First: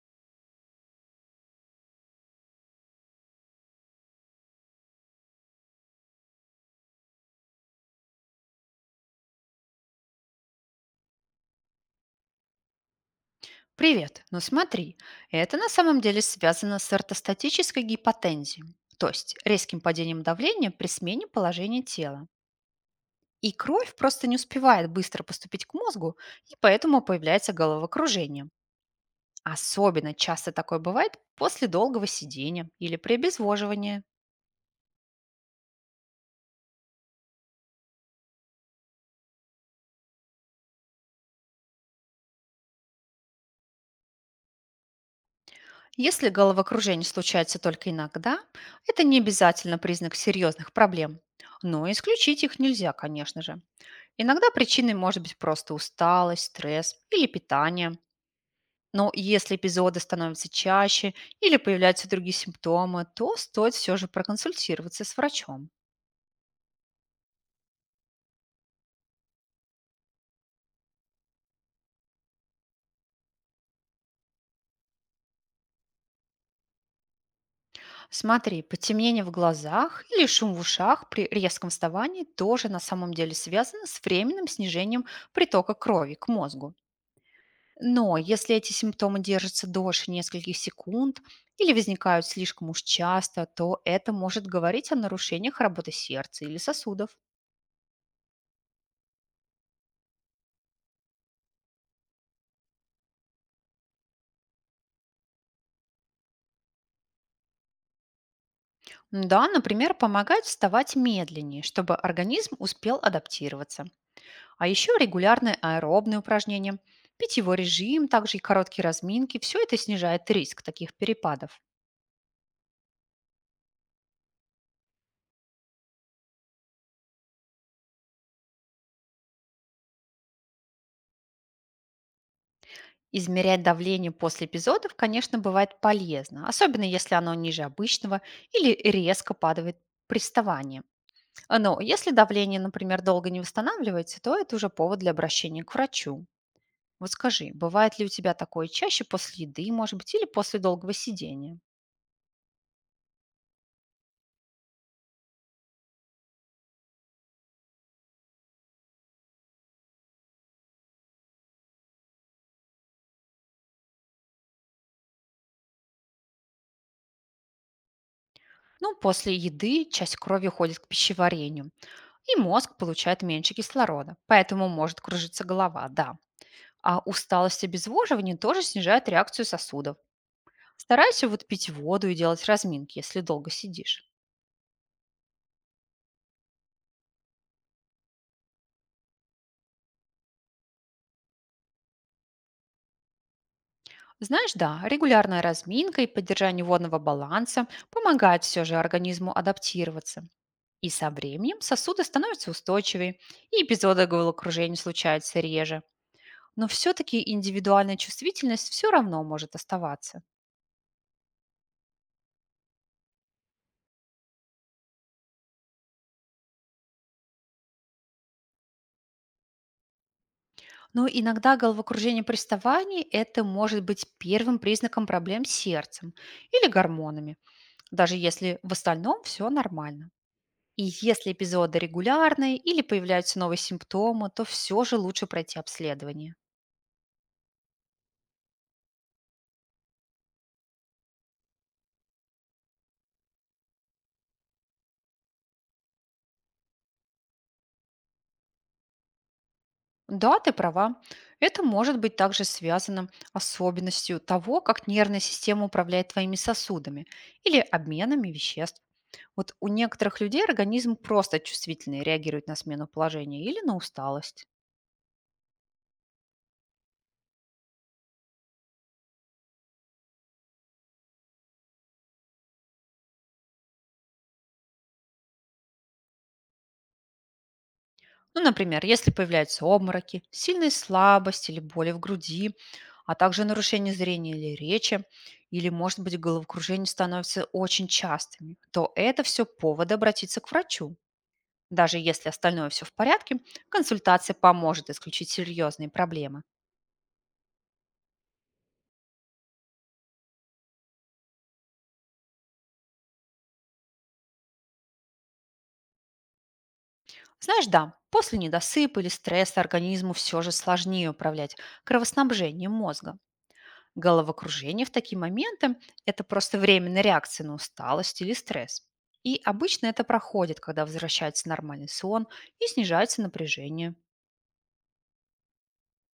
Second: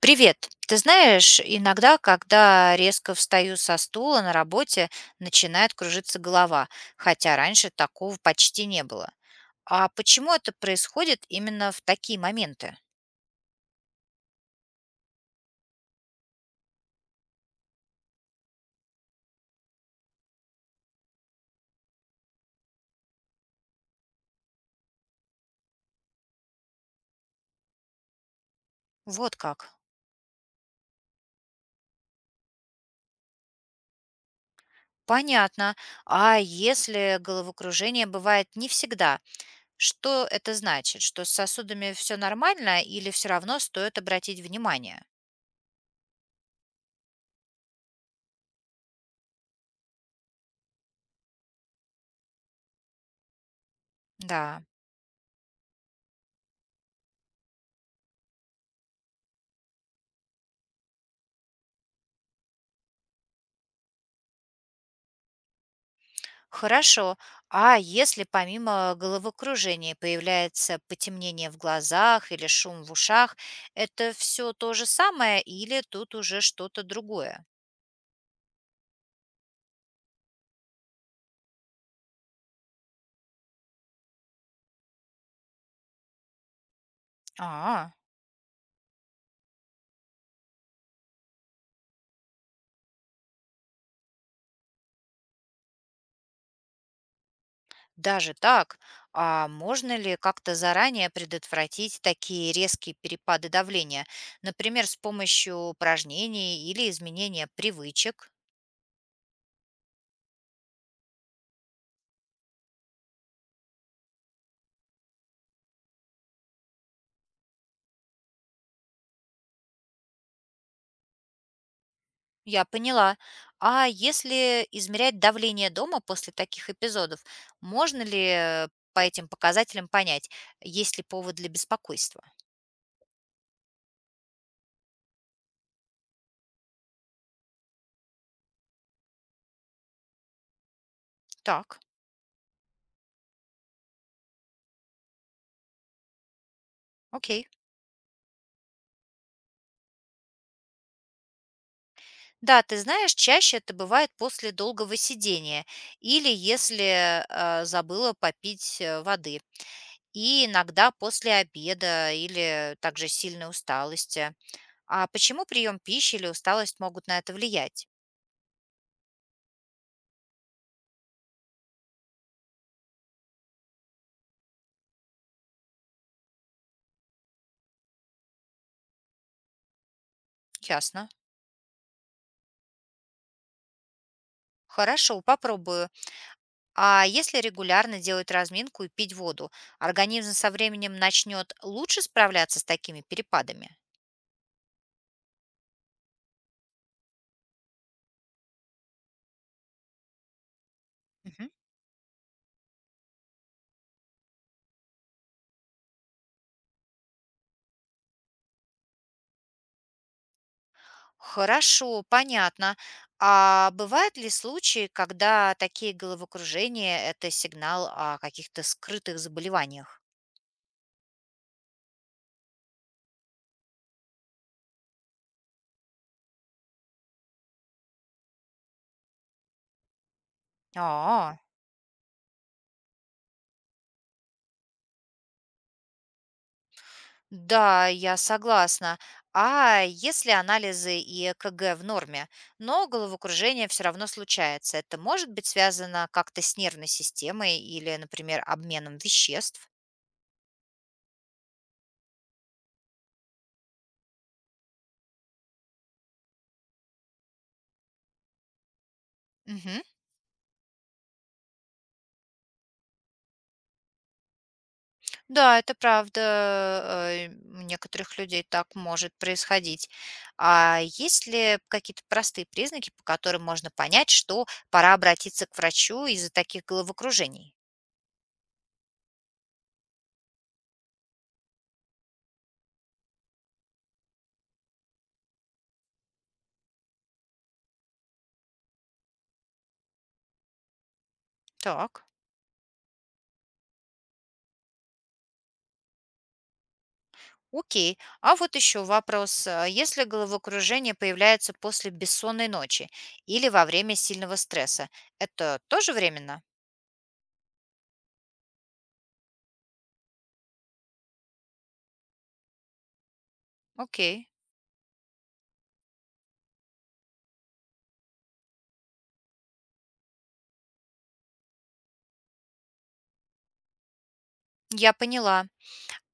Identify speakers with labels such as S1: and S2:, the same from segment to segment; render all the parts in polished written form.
S1: Привет. Ты знаешь, иногда, когда резко встаю со стула на работе, начинает кружиться голова, хотя раньше такого почти не было. А почему это происходит именно в такие моменты?
S2: Привет. Ну смотри, это на самом деле связано с ортостатической гипотензией, то есть резким падением давления при смене положения тела. И кровь просто не успевает быстро поступить к мозгу, и поэтому появляется головокружение.
S1: Вот как.
S2: Особенно часто такое бывает после долгого сидения или при обезвоживании.
S1: Понятно. А если головокружение бывает не всегда, что это значит? Что с сосудами все нормально или все равно стоит обратить внимание?
S2: Если головокружение случается только иногда, это не обязательно признак серьезных проблем. Но исключить их нельзя, конечно же. Иногда
S1: Да.
S2: причиной может быть просто усталость, стресс или питание. Но если эпизоды становятся чаще или появляются другие симптомы, то стоит все же проконсультироваться с врачом.
S1: Хорошо. А если помимо головокружения появляется потемнение в глазах или шум в ушах, это все то же самое или тут уже что-то другое?
S2: Смотри, потемнение в глазах или шум в ушах при резком вставании тоже на самом деле связано с временным снижением притока крови к мозгу.
S1: А,
S2: Но если эти симптомы держатся дольше нескольких секунд или возникают слишком уж часто, то это может говорить о нарушениях работы сердца или сосудов.
S1: даже так. А можно ли как-то заранее предотвратить такие резкие перепады давления, например, с помощью упражнений или изменения привычек?
S2: Да, например, помогает вставать медленнее, чтобы организм успел адаптироваться. А еще регулярные аэробные упражнения, питьевой режим, также и короткие разминки– все это снижает риск таких перепадов.
S1: Я поняла. А если измерять давление дома после таких эпизодов, можно ли по этим показателям понять, есть ли повод для беспокойства?
S2: Измерять давление после эпизодов, конечно, бывает полезно, особенно если оно ниже обычного или резко падает при вставании.
S1: Так,
S2: Но если давление, например, долго не восстанавливается, то это уже повод для обращения к врачу. Вот
S1: окей.
S2: скажи, бывает ли у тебя такое чаще после еды, может быть, или после долгого сидения?
S1: Да, ты знаешь, чаще это бывает после долгого сидения или если забыла попить воды. И иногда после обеда или также сильной усталости. А почему прием пищи или усталость могут на это влиять?
S2: Ну, после еды часть крови уходит к пищеварению, и мозг получает меньше кислорода, поэтому может кружиться голова, да. А усталость и обезвоживание тоже снижают реакцию сосудов.
S1: Ясно.
S2: Старайся вот пить воду и делать разминки, если долго сидишь.
S1: Хорошо, попробую. А если регулярно делать разминку и пить воду, организм со временем начнет лучше справляться с такими перепадами?
S2: Знаешь, да, регулярная разминка и поддержание водного баланса помогает все же организму адаптироваться. И со
S1: Мгм.
S2: временем сосуды становятся устойчивее, и эпизоды головокружения случаются реже. Но все-таки индивидуальная чувствительность все равно может оставаться.
S1: Хорошо, понятно. А бывают ли случаи, когда такие головокружения– это сигнал о каких-то скрытых заболеваниях?
S2: Но иногда головокружение при вставании– это может быть первым признаком проблем с сердцем или гормонами, даже если в остальном все нормально. И если
S1: А,
S2: эпизоды регулярные или появляются новые симптомы, то все же лучше пройти обследование.
S1: да, я согласна. А если анализы и ЭКГ в норме, но головокружение все равно случается, это может быть связано как-то с нервной системой или, например, обменом веществ?
S2: Да, ты права. Это может быть также связано особенностью того, как нервная система управляет твоими сосудами или обменами веществ. Вот у
S1: Мгм.
S2: некоторых людей организм просто чувствительный, реагирует на смену положения или на усталость.
S1: Да, это правда, у некоторых людей так может происходить. А есть ли какие-то простые признаки, по которым можно понять, что пора обратиться к врачу из-за таких головокружений?
S2: Ну, например, если появляются обмороки, сильная слабость или боли в груди, а также нарушение зрения или речи, или, может быть, головокружение становится очень частыми, то это все повод обратиться к врачу. Даже
S1: Так.
S2: если остальное все в порядке, консультация поможет исключить серьезные проблемы.
S1: Окей. А вот еще вопрос. Если головокружение появляется после бессонной ночи или во время сильного стресса, это тоже временно?
S2: Знаешь, да, после недосыпа или стресса организму все же сложнее управлять кровоснабжением мозга.
S1: Окей.
S2: Головокружение в такие моменты– это просто временная реакция на усталость или стресс. И обычно это проходит, когда возвращается нормальный сон и снижается напряжение.
S1: Я поняла.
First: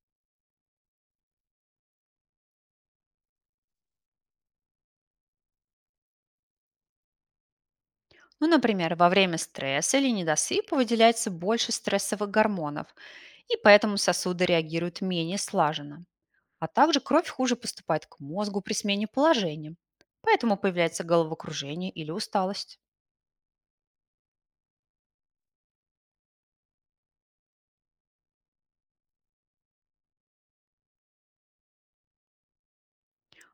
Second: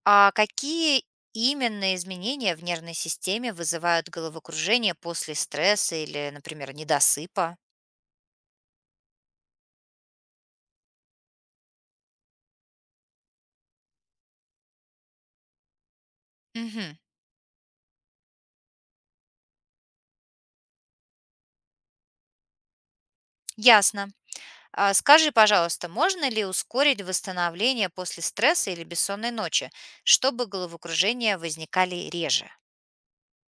S1: А какие именно изменения в нервной системе вызывают головокружение после стресса или, например, недосыпа?
S2: Ну, например, во время стресса или недосыпа выделяется больше стрессовых гормонов, и поэтому сосуды реагируют менее слаженно. А
S1: Мгм.
S2: также кровь хуже поступает к мозгу при смене положения, поэтому появляется головокружение или усталость.
S1: Ясно. А скажи, пожалуйста, можно ли ускорить восстановление после стресса или бессонной ночи, чтобы головокружения возникали реже?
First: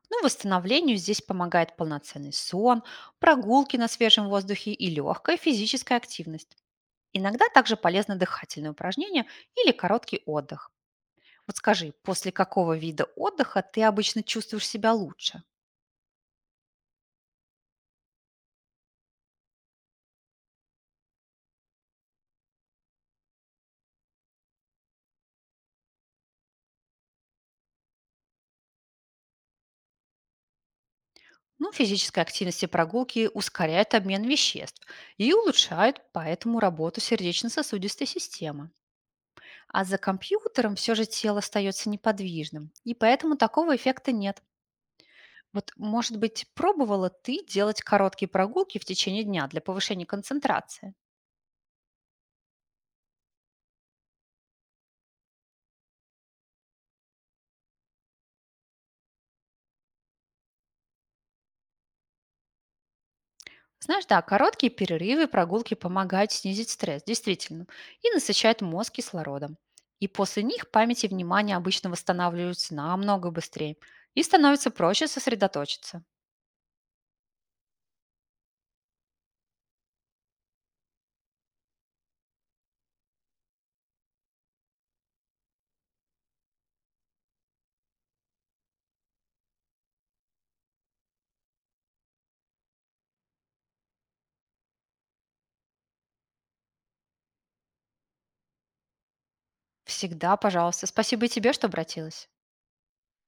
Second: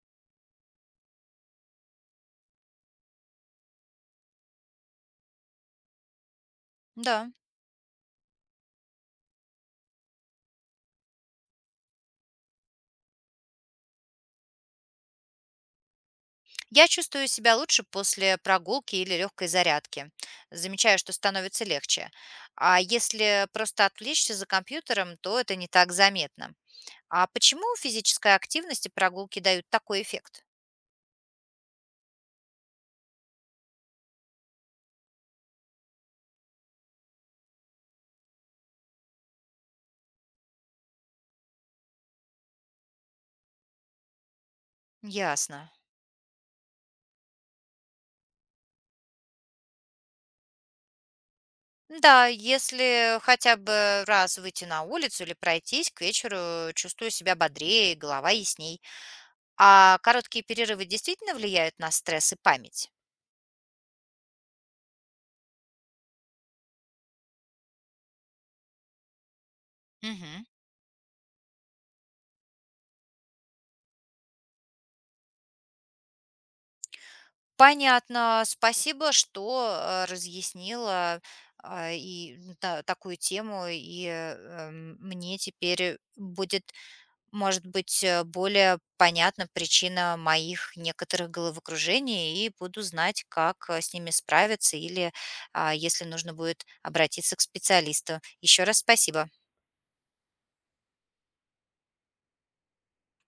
S2: Ну, восстановлению здесь помогает полноценный сон, прогулки на свежем воздухе и легкая физическая активность.
S1: Да.
S2: Иногда также полезны дыхательные упражнения или короткий отдых. Вот скажи, после какого вида отдыха ты обычно чувствуешь себя лучше?
S1: Я чувствую себя лучше после прогулки или легкой зарядки. Замечаю, что становится легче. А если просто отвлечься за компьютером, то это не так заметно. А почему физическая активность и прогулки дают такой эффект?
S2: Ну, физическая активность и прогулки ускоряют обмен веществ и улучшают поэтому работу сердечно-сосудистой системы. А за компьютером все же тело остается неподвижным, и поэтому такого эффекта нет.
S1: Ясно.
S2: Вот, может быть, пробовала ты делать короткие прогулки в течение дня для повышения концентрации?
S1: Да, если хотя бы раз выйти на улицу или пройтись, к вечеру чувствую себя бодрее, голова ясней. А короткие перерывы действительно влияют на стресс и память?
S2: Знаешь, да, короткие перерывы и прогулки помогают снизить стресс, действительно, и насыщают мозг кислородом. И после
S1: Мгм.
S2: них память и внимание обычно восстанавливаются намного быстрее и становится проще сосредоточиться.
S1: Понятно. Спасибо, что разъяснила такую тему, мне теперь будет, может быть, более понятна причина моих некоторых головокружений, и буду знать, как с ними справиться, или если нужно будет обратиться к специалисту. Еще раз спасибо.
S2: Всегда, пожалуйста, спасибо и тебе, что обратилась.